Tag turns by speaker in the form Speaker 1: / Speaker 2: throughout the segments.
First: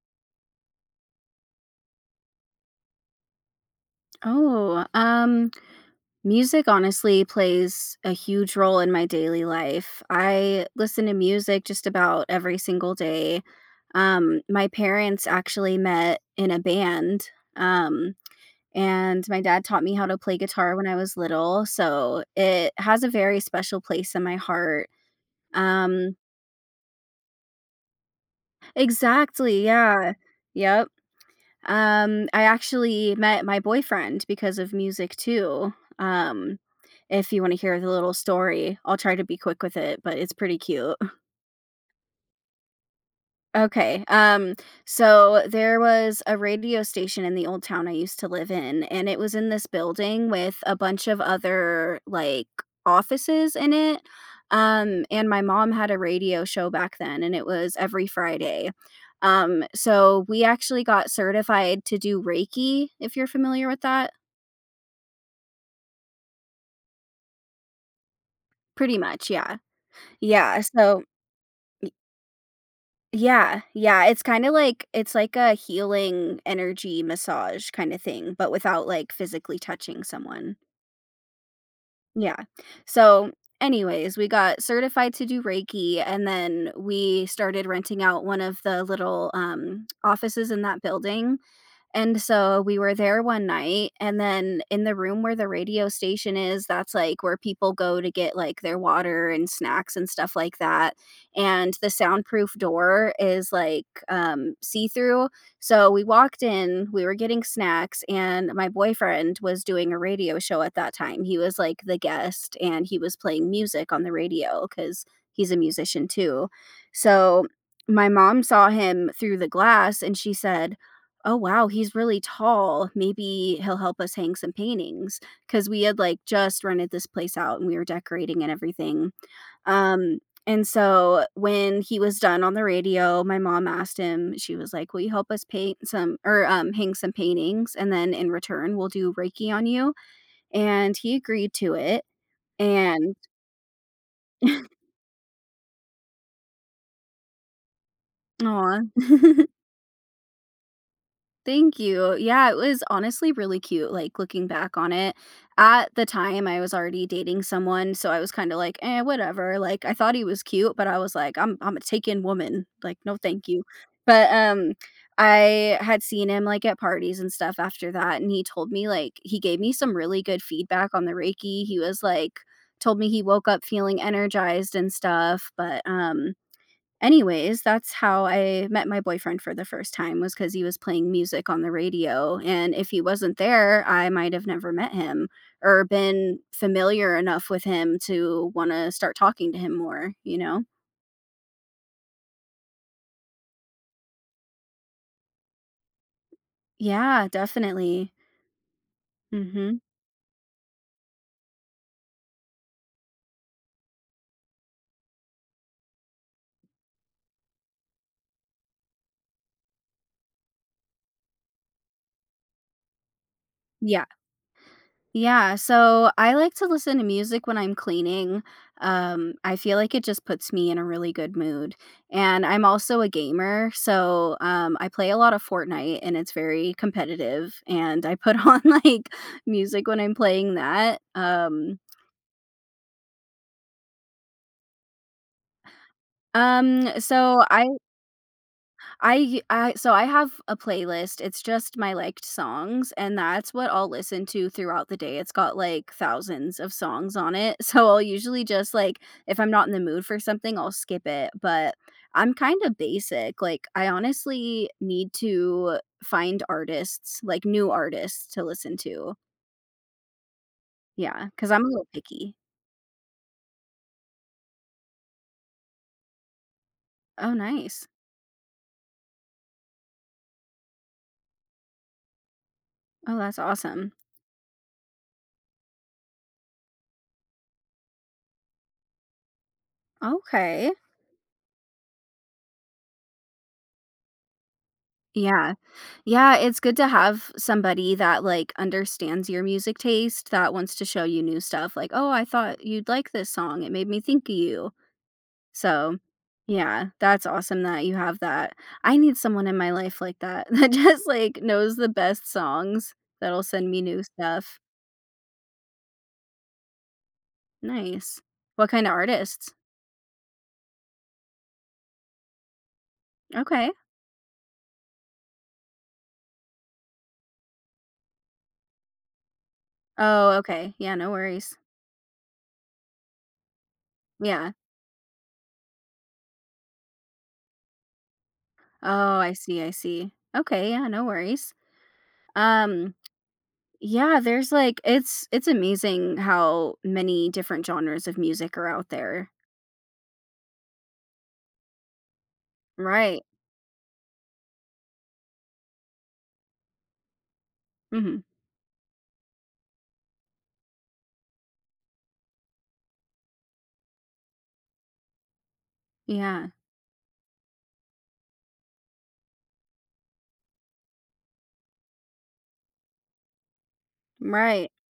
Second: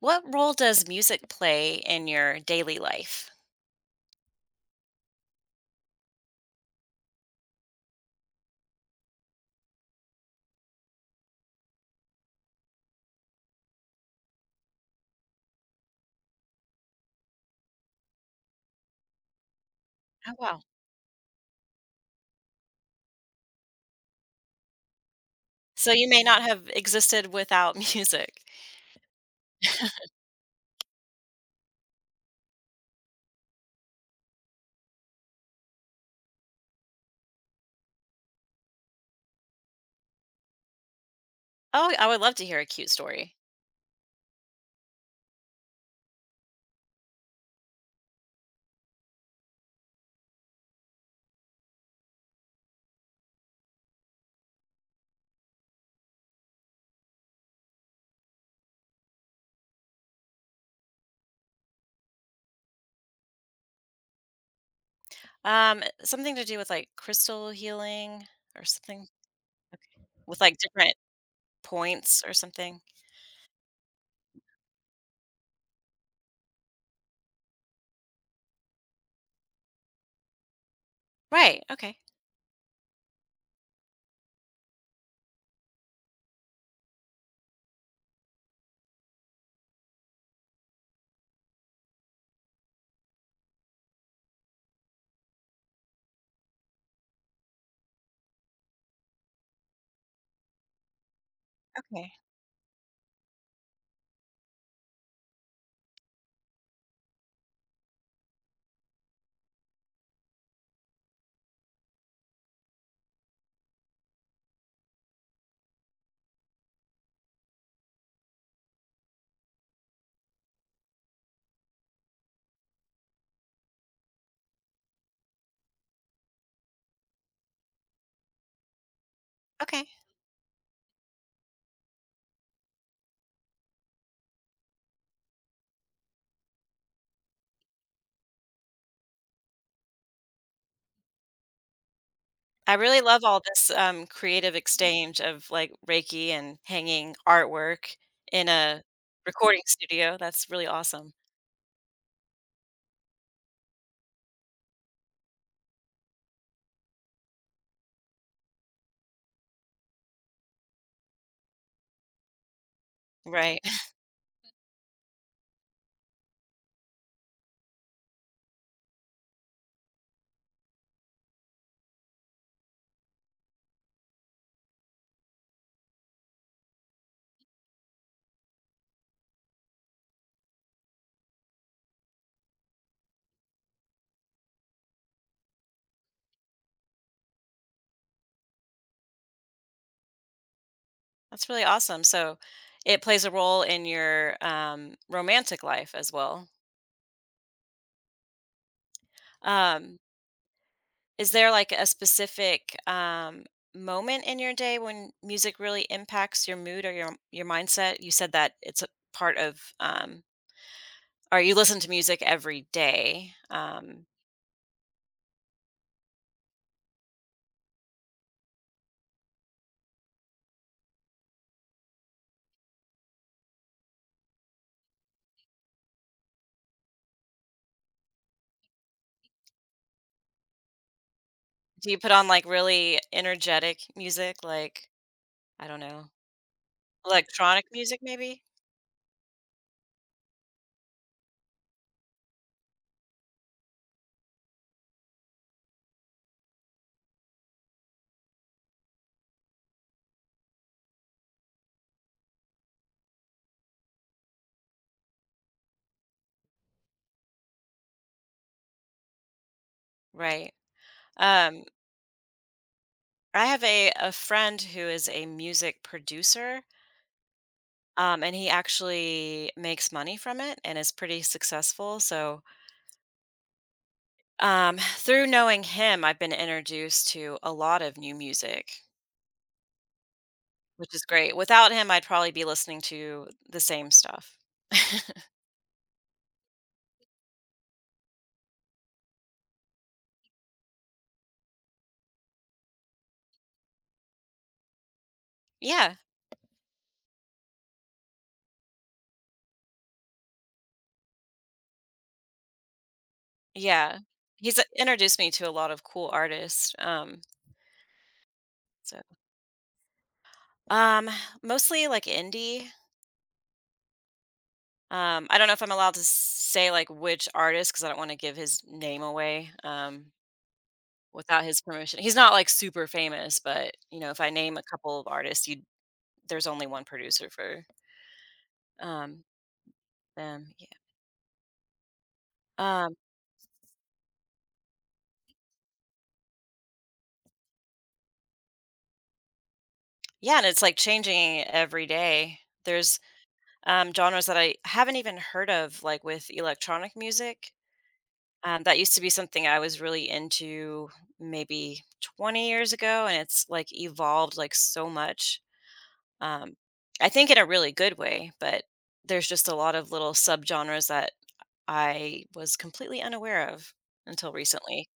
Speaker 1: What role does music play in your daily life?
Speaker 2: Oh, um, Music honestly plays a huge role in my daily life. I listen to music just about every single day. My parents actually met in a band. Um, and my dad taught me how to
Speaker 1: Oh,
Speaker 2: play
Speaker 1: wow.
Speaker 2: guitar when I was little, so it has a very special place in my heart.
Speaker 1: So you
Speaker 2: Um,
Speaker 1: may not have existed without music.
Speaker 2: exactly. Yeah. Yep. I actually met my boyfriend because of music too. Um, if you wanna hear the little story, I'll try to be quick with it, but it's pretty cute.
Speaker 1: Oh, I would love to hear a cute story.
Speaker 2: Okay. So there was a radio station in the old town I used to live in, and it was in this building with a bunch of other like offices in it. And my mom had a radio show back then, and it was every Friday. So we actually got certified to do Reiki, if you're familiar with that.
Speaker 1: Something to do with like crystal healing or
Speaker 2: Pretty
Speaker 1: something,
Speaker 2: much, yeah.
Speaker 1: with like
Speaker 2: Yeah.
Speaker 1: different
Speaker 2: So,
Speaker 1: points or something.
Speaker 2: yeah, yeah, it's kinda like it's like a healing energy massage kinda thing, but without, like, physically touching someone.
Speaker 1: Right. Okay.
Speaker 2: Yeah. So, anyways, we got certified to do Reiki, and then we started renting out one of the little, offices in that building, and so we were there one night, and then in the room where the radio station is, that's like where people go to get like their water and snacks and stuff like that. And the
Speaker 1: Okay.
Speaker 2: soundproof door is like see through. So we walked in, we were getting snacks, and my boyfriend was doing a radio show at that time. He was like the guest and he was playing music on the radio because he's a musician too. So my mom saw him through the glass and she said, "Oh wow, he's really tall, maybe he'll help us hang some paintings," because we had like just rented this place out and we were decorating and everything.
Speaker 1: Okay.
Speaker 2: um and so when he was done on the radio, my mom asked him, she was like, "Will you help us paint some, or hang some paintings, and then in return we'll do reiki on you?" And he agreed to it,
Speaker 1: I really
Speaker 2: and
Speaker 1: love all this creative exchange of like Reiki and hanging artwork in
Speaker 2: aw
Speaker 1: a recording studio. That's really awesome.
Speaker 2: thank you. Yeah, it was honestly really cute, like, looking back on it. At the time, I was already dating someone, so I was kinda like, "Eh, whatever." Like, I thought he was cute, but I was like, "I'm a taken woman. Like, no, thank
Speaker 1: Right.
Speaker 2: you." But I had seen him, like, at parties and stuff after that, and he told me, like, he gave me some really good feedback on the Reiki. He was like, told me he woke up feeling energized and stuff, but. Anyways, that's how I met my boyfriend for the first time was because he was playing music on the radio, and if he wasn't there, I might have never met him or been familiar enough with him to wanna start talking to him more, you know?
Speaker 1: That's really awesome. So it plays a role in your romantic life as well.
Speaker 2: Yeah, definitely. Mhm.
Speaker 1: Um, is there like a specific moment in your day when music really impacts your mood or your mindset? You said that it's a part of, or you listen to music every day.
Speaker 2: Yeah. Yeah, so I like to listen to music when I'm cleaning. I feel like it just puts me in a really good mood. And I'm also a gamer, so I play a lot of Fortnite and it's very competitive. And I put on like music when I'm playing that.
Speaker 1: Do you put on like really energetic music, like I don't know,
Speaker 2: Um, so
Speaker 1: electronic
Speaker 2: I
Speaker 1: music maybe?
Speaker 2: I I so I have a playlist, it's just my liked songs, and that's what I'll listen to throughout the day, it's got, like, thousands of songs on it, so I'll usually just, like, if I'm not in the mood for something, I'll skip it, but I'm kinda basic, like, I honestly need to find artists, like, new artists to listen to.
Speaker 1: Right.
Speaker 2: Yeah, because 'cause
Speaker 1: Um,
Speaker 2: I'm a little picky.
Speaker 1: I have a friend who is a music producer.
Speaker 2: Oh, nice.
Speaker 1: And he actually makes money from it and is pretty successful. So,
Speaker 2: Oh, that's awesome.
Speaker 1: through knowing him, I've been introduced to a lot of new music,
Speaker 2: Okay.
Speaker 1: which is great. Without him, I'd probably be listening to the same stuff.
Speaker 2: Yeah. Yeah, it's good to have somebody that, like, understands your music taste, that wants to show you new stuff, like, "Oh, I thought you'd like this song, it made me think of you."
Speaker 1: yeah,
Speaker 2: So, yeah, that's awesome that you have that. I need someone in my life like that, that just, like, knows the best songs, that'll send me
Speaker 1: yeah.
Speaker 2: new
Speaker 1: He's
Speaker 2: stuff.
Speaker 1: introduced me to a lot of cool artists. Um,
Speaker 2: Nice. What kinda
Speaker 1: so,
Speaker 2: artists?
Speaker 1: um, mostly like indie.
Speaker 2: Okay.
Speaker 1: I don't know if I'm allowed to say like which artist because I don't want to give his name away.
Speaker 2: Oh, okay, yeah, no
Speaker 1: Without
Speaker 2: worries.
Speaker 1: his permission, he's not, like, super famous, but, you know, if I
Speaker 2: Yeah.
Speaker 1: name a couple of artists, you there's only one producer for,
Speaker 2: Oh,
Speaker 1: um,
Speaker 2: I see, I see.
Speaker 1: them, yeah.
Speaker 2: Okay, yeah, no worries.
Speaker 1: Um,
Speaker 2: Um Yeah, there's like it's amazing how many different genres of music are out there.
Speaker 1: yeah, and it's, like, changing every day. There's,
Speaker 2: Right.
Speaker 1: genres that I haven't even heard of, like, with electronic music.
Speaker 2: Mhm.
Speaker 1: That used to be something I was really into maybe 20 years ago, and it's, like, evolved, like, so much.
Speaker 2: Yeah.
Speaker 1: Um, I think in a really good way, but there's just a lot of little subgenres that I was completely unaware of until
Speaker 2: Right.
Speaker 1: recently.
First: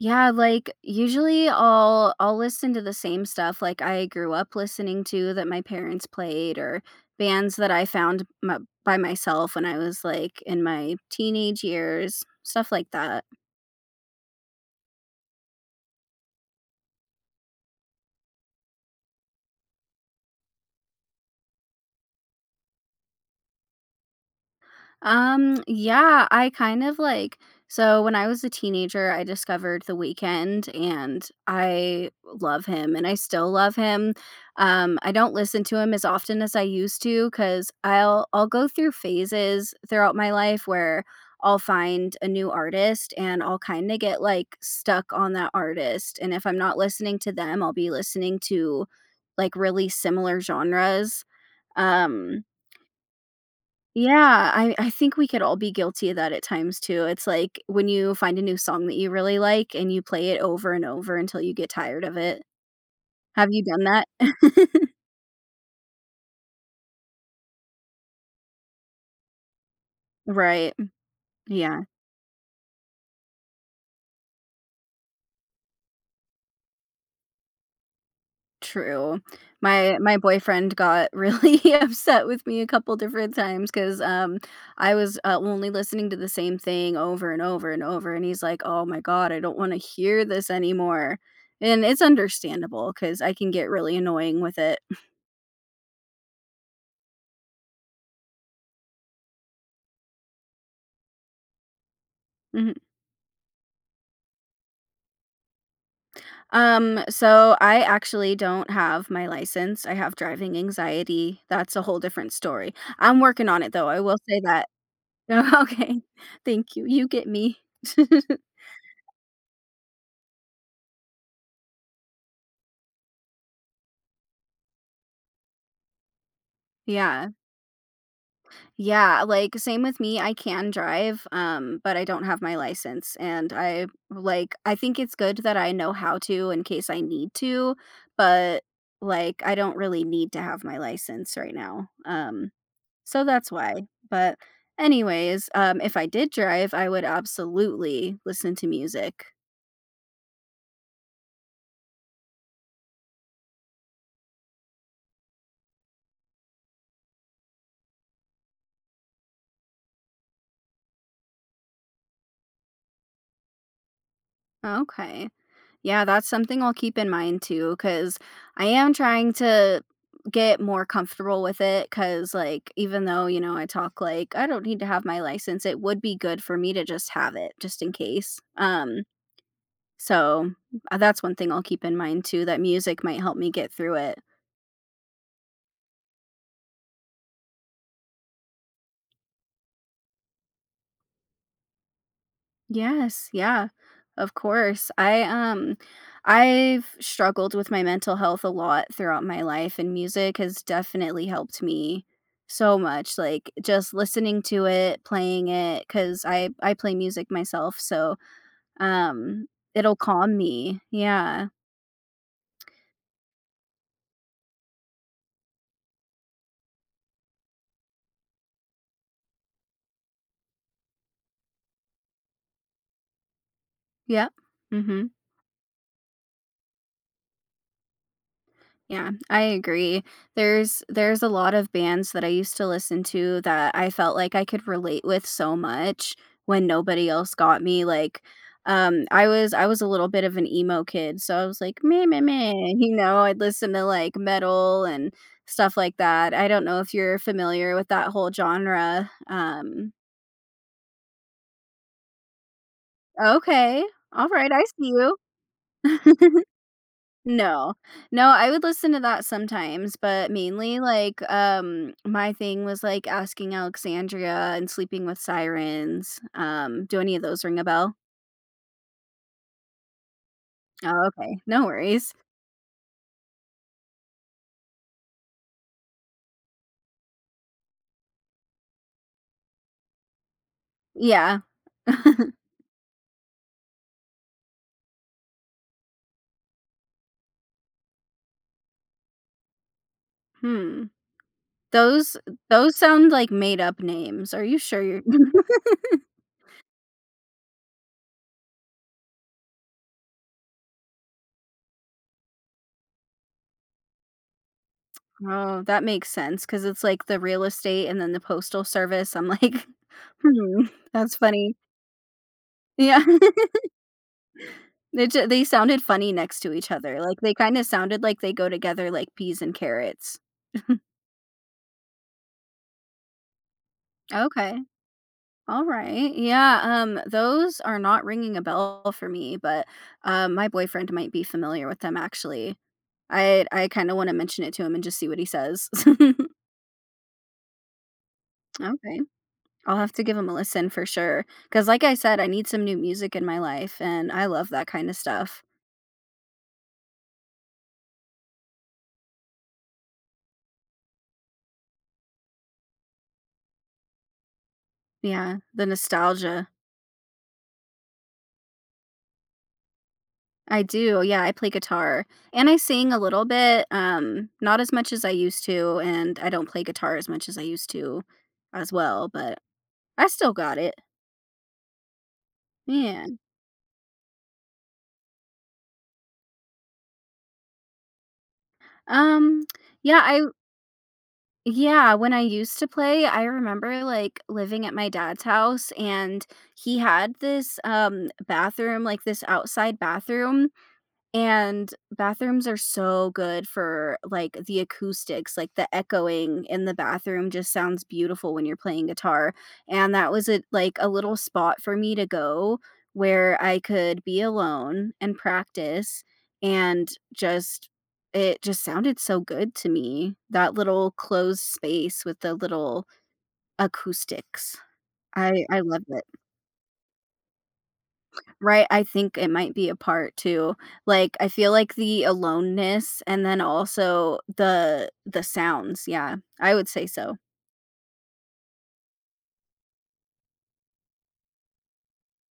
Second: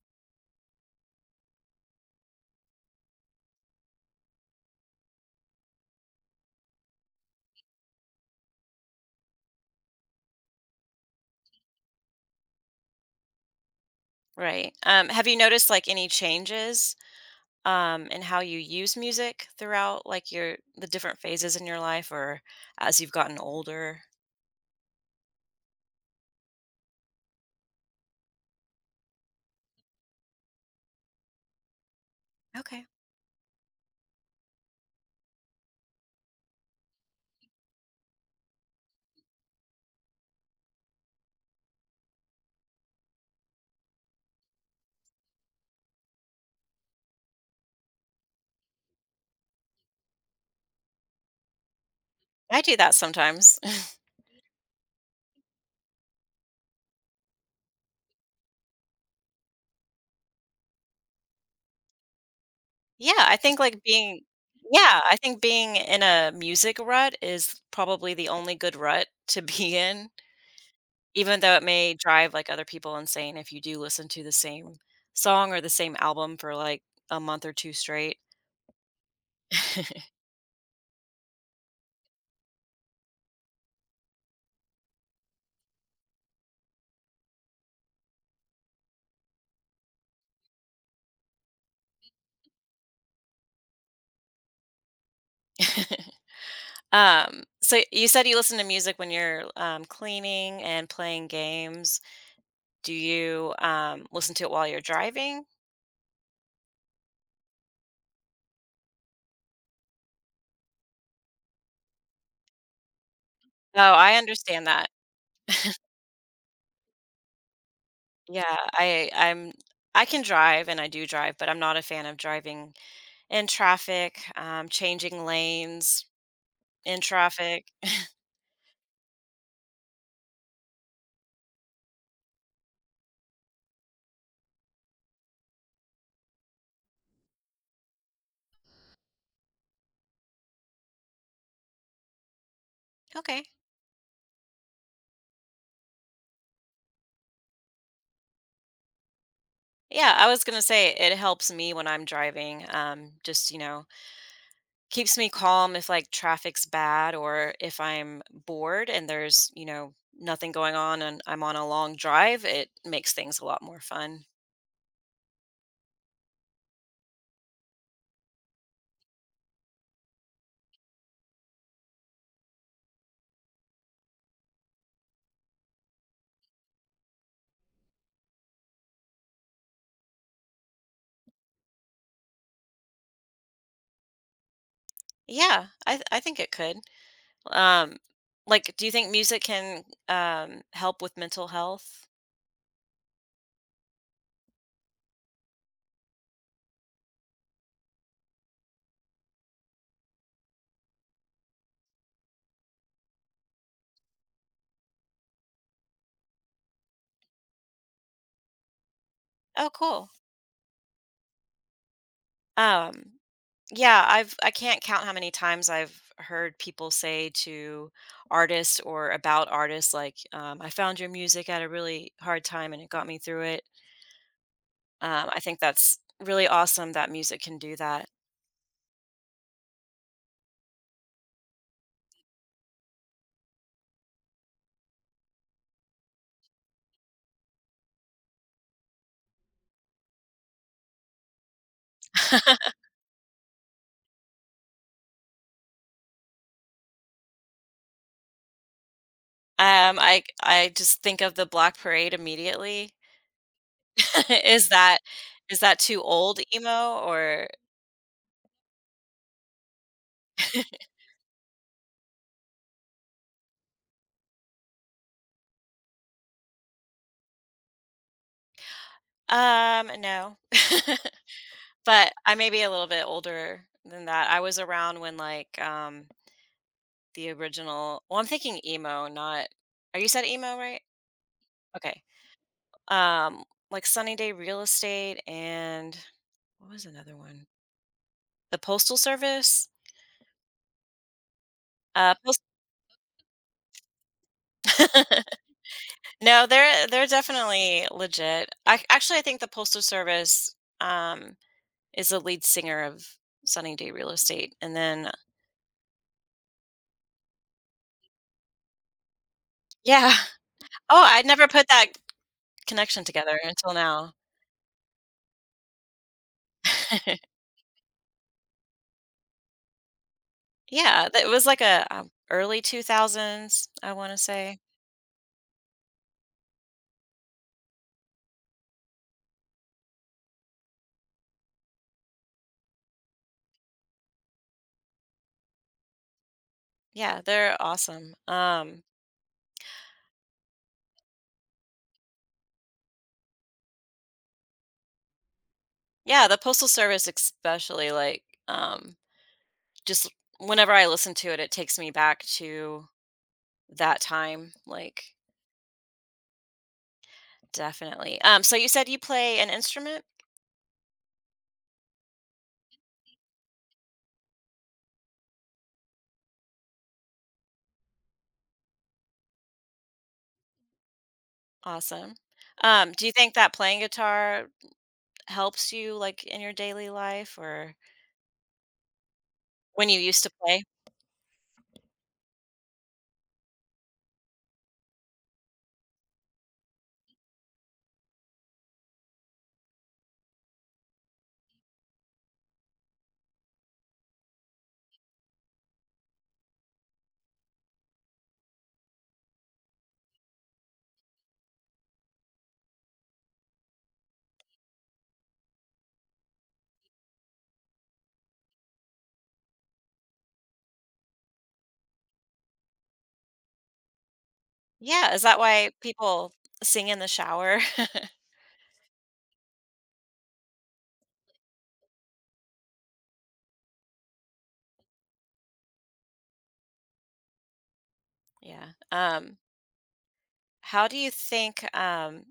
Speaker 2: Yeah, like usually I'll listen to the same stuff like I grew up listening to that my parents played or bands that I found my, by myself when I was like in my teenage years, stuff like that.
Speaker 1: Right. Have you noticed like any changes, in how you use music throughout like your the different phases in your life, or as you've gotten older?
Speaker 2: Yeah, I kind of like, so when I was a teenager, I discovered The Weeknd and I love
Speaker 1: Okay.
Speaker 2: him and I still love him. I don't listen to him as often as I used to cuz I'll go through phases throughout my life where I'll find a new artist and I'll kind of get like stuck on that artist and if I'm not listening to them, I'll be listening to like really similar genres. Um
Speaker 1: I do that sometimes.
Speaker 2: yeah, I think we could all be guilty of that at times too. It's like when you find a new song that you really like and you play it over and over until you get tired of it.
Speaker 1: Yeah, I
Speaker 2: Have
Speaker 1: think
Speaker 2: you
Speaker 1: like
Speaker 2: done that?
Speaker 1: being yeah, I think being in a music rut is probably the only good rut to be in.
Speaker 2: Right.
Speaker 1: Even though it
Speaker 2: Yeah,
Speaker 1: may drive, like, other people insane if you do listen to the same song or the same album for, like, a month or 2 straight.
Speaker 2: true. My my boyfriend got really upset with me a couple different times because I was, only listening to the same thing over and over and over, and he's like, "Oh my god, I don't wanna hear this anymore." And it's understandable because I can get really annoying with it.
Speaker 1: So you said you listen to music when you're, cleaning and playing games. Do you, listen to it while you're driving?
Speaker 2: So I actually don't have my license. I have driving anxiety. That's a whole different story. I'm working on it
Speaker 1: Oh,
Speaker 2: though. I
Speaker 1: I
Speaker 2: will say
Speaker 1: understand
Speaker 2: that.
Speaker 1: that.
Speaker 2: Okay. Thank you. You get me.
Speaker 1: Yeah, I I'm I can drive and I do drive, but I'm not a fan of driving in traffic, changing lanes in
Speaker 2: Yeah.
Speaker 1: traffic.
Speaker 2: Yeah, like same with me. I can drive, but I don't have my license and I like I think it's good that I know how to in case I need to, but like I don't really need to have my license right now. So
Speaker 1: Okay.
Speaker 2: that's why. But anyways, if I did drive, I would absolutely listen to music.
Speaker 1: Yeah, I was gonna say it helps me when I'm driving. Just, you know, keeps me calm if like traffic's bad, or if I'm bored and there's, you know, nothing going on and I'm on a long drive. It makes things a lot more fun.
Speaker 2: Okay. Yeah, that's something I'll keep in mind too. Cause I am trying to get more comfortable with it. Cause like, even though, you know, I talk like I don't need to have my license, it would be good for me to just have it just in case. So, that's one thing I'll keep in mind too, that music might help me get through it.
Speaker 1: Yeah, I think it could. Um, like, do you think music can, help with mental health?
Speaker 2: Yes, yeah. Of course. I've struggled with my mental health a lot throughout my life and music has definitely helped me so much like just listening to it, playing it cuz I play music myself, so um
Speaker 1: Oh,
Speaker 2: It'll
Speaker 1: cool.
Speaker 2: calm me. Yeah.
Speaker 1: Um, I can't count how many times I've heard people say to artists or about artists like, "I found your music at a really hard time and it got me through it."
Speaker 2: Yep. Mhm.
Speaker 1: I think that's really awesome that music can do that.
Speaker 2: Yeah, I agree. There's a lot of bands that I used to listen to that I felt like I could relate with so much when nobody else got me, like, I was a little bit of an emo kid, so I was like, "Meh, meh, meh," you know, I'd listen to, like, metal and stuff like that. I don't know if you're familiar with that whole genre.
Speaker 1: I just think of the Black Parade immediately.
Speaker 2: Okay, alright, I
Speaker 1: Is
Speaker 2: see
Speaker 1: that,
Speaker 2: you.
Speaker 1: is that too old emo, or
Speaker 2: No. No, I would listen to that sometimes, but mainly, like, my thing was, like, Asking Alexandria and Sleeping with Sirens. Do any of those ring a bell?
Speaker 1: No.
Speaker 2: Oh, okay. No
Speaker 1: But
Speaker 2: worries.
Speaker 1: I may be a little bit older than that. I was around when, like, the original well, I'm thinking emo, not Are you said emo, right?
Speaker 2: Yeah.
Speaker 1: Okay. Um, like, Sunny Day Real Estate and what was another one? The Postal Service?
Speaker 2: Hmm. Those
Speaker 1: Post
Speaker 2: those sound like made up names. Are you sure you're
Speaker 1: No, they're definitely legit. I actually, I think the Postal Service, um, is the lead singer of Sunny Day Real Estate, and then
Speaker 2: oh, that makes sense because it's, like, the real estate and then the postal service. I'm like,
Speaker 1: yeah.
Speaker 2: "Hmm,
Speaker 1: Oh,
Speaker 2: that's
Speaker 1: I never
Speaker 2: funny."
Speaker 1: put that connection
Speaker 2: Yeah.
Speaker 1: together until now.
Speaker 2: They sounded funny next to each other, like, they kinda sounded like they go together like peas and carrots.
Speaker 1: Yeah, that it was like a, early 2000s, I wanna say.
Speaker 2: Okay. Alright. Yeah, those are not ringing a bell for me, but, my boyfriend might be familiar with them, actually. I kinda wanna mention it to him and just see what he says.
Speaker 1: Yeah, they're awesome.
Speaker 2: Okay. I'll have to give him a listen for sure. Because like I said, I need some new music in my life, and I love that kinda stuff.
Speaker 1: Yeah, the Postal Service especially, like, just whenever I listen to it, it takes me back to that time, like,
Speaker 2: Yeah, the nostalgia.
Speaker 1: definitely. So you said you play an instrument?
Speaker 2: I do, yeah, I play guitar, and I sing a little bit, not as much as I used to, and I don't play guitar as much as I used to as well, but I still got it.
Speaker 1: Awesome. Do
Speaker 2: Yeah.
Speaker 1: you think that playing guitar helps you, like, in your daily life, or
Speaker 2: Um,
Speaker 1: when you
Speaker 2: yeah,
Speaker 1: used
Speaker 2: I
Speaker 1: to play?
Speaker 2: Yeah, when I used to play, I remember, like, living at my dad's house, and he had this, bathroom, like, this outside bathroom. And bathrooms are so good for, like, the acoustics, like, the echoing in the bathroom just sounds beautiful when you're playing guitar, and that was a like, a little spot for me to go where I could be alone and practice, and just it just sounded so good to me, that little closed space with the little acoustics.
Speaker 1: Yeah, is that
Speaker 2: I
Speaker 1: why
Speaker 2: loved it.
Speaker 1: people sing in the shower?
Speaker 2: Right, I think it might be a part too. Like, I feel like the aloneness and then also the sounds, yeah, I would say so.
Speaker 1: Yeah. How do you think,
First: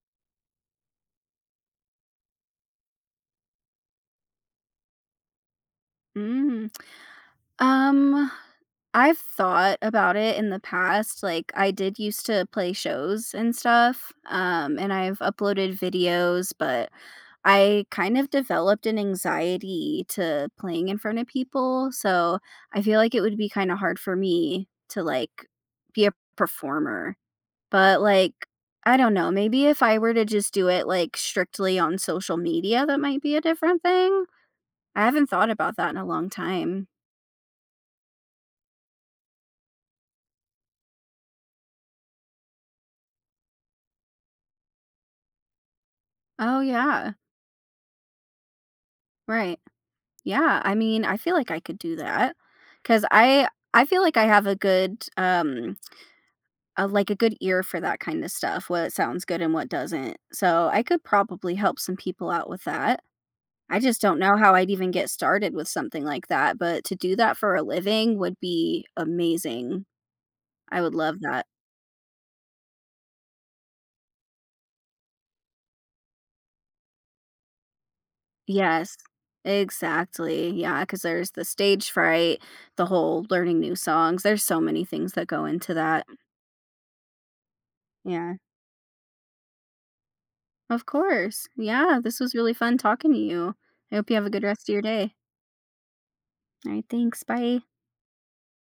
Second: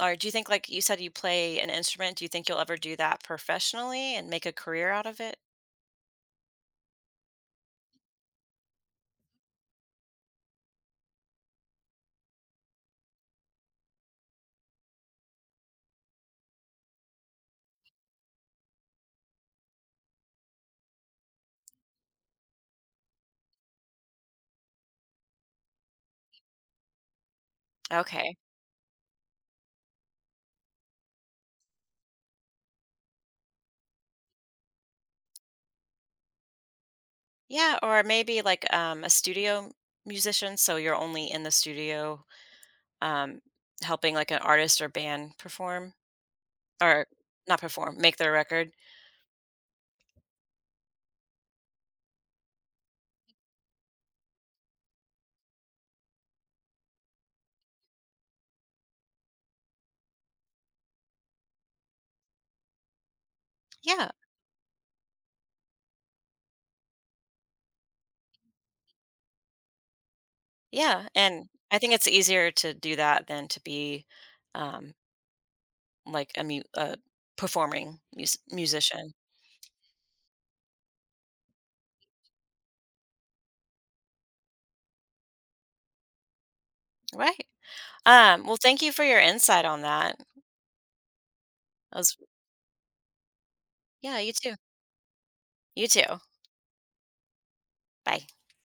Speaker 1: or do you think, like you said, you play an instrument? Do you think you'll ever do that professionally and make a career out of it?
Speaker 2: Mm, um, I've thought about it in the past, like, I did used to play shows and stuff, and I've uploaded videos, but I kind of developed an anxiety to playing in front of people, so I feel like it would be kinda hard for me to, like, be a performer. But,
Speaker 1: Okay.
Speaker 2: like, I don't know, maybe if I were to just do it, like, strictly on social media, that might be a different thing? I haven't thought about that in a long time.
Speaker 1: Yeah, or maybe like a studio musician, so you're only in the studio um, helping like an artist or band perform,
Speaker 2: Oh,
Speaker 1: or
Speaker 2: yeah.
Speaker 1: not perform, make their record.
Speaker 2: Right. Yeah, I mean, I feel like I could do that because I feel like I have a good, like, a good ear for that kinda stuff, what sounds good and what doesn't, so I could probably help some people out with that. I just
Speaker 1: Yeah,
Speaker 2: don't know how I'd even get started with something like that, but to do that for a living would be amazing. I would
Speaker 1: yeah,
Speaker 2: love that.
Speaker 1: and I think it's easier to do that than to be, um, like a mu- a performing
Speaker 2: Yes,
Speaker 1: musician,
Speaker 2: exactly. Yeah, because there's the stage fright, the whole learning new songs. There's so many things that go into that.
Speaker 1: right?
Speaker 2: Yeah,
Speaker 1: Well, thank you for your insight on that.
Speaker 2: of course.
Speaker 1: I
Speaker 2: Yeah,
Speaker 1: was,
Speaker 2: this was really fun talking to you. I hope you
Speaker 1: yeah,
Speaker 2: have a
Speaker 1: you
Speaker 2: good
Speaker 1: too.
Speaker 2: rest of your day.
Speaker 1: You too.
Speaker 2: All right, thanks. Bye.
Speaker 1: Bye.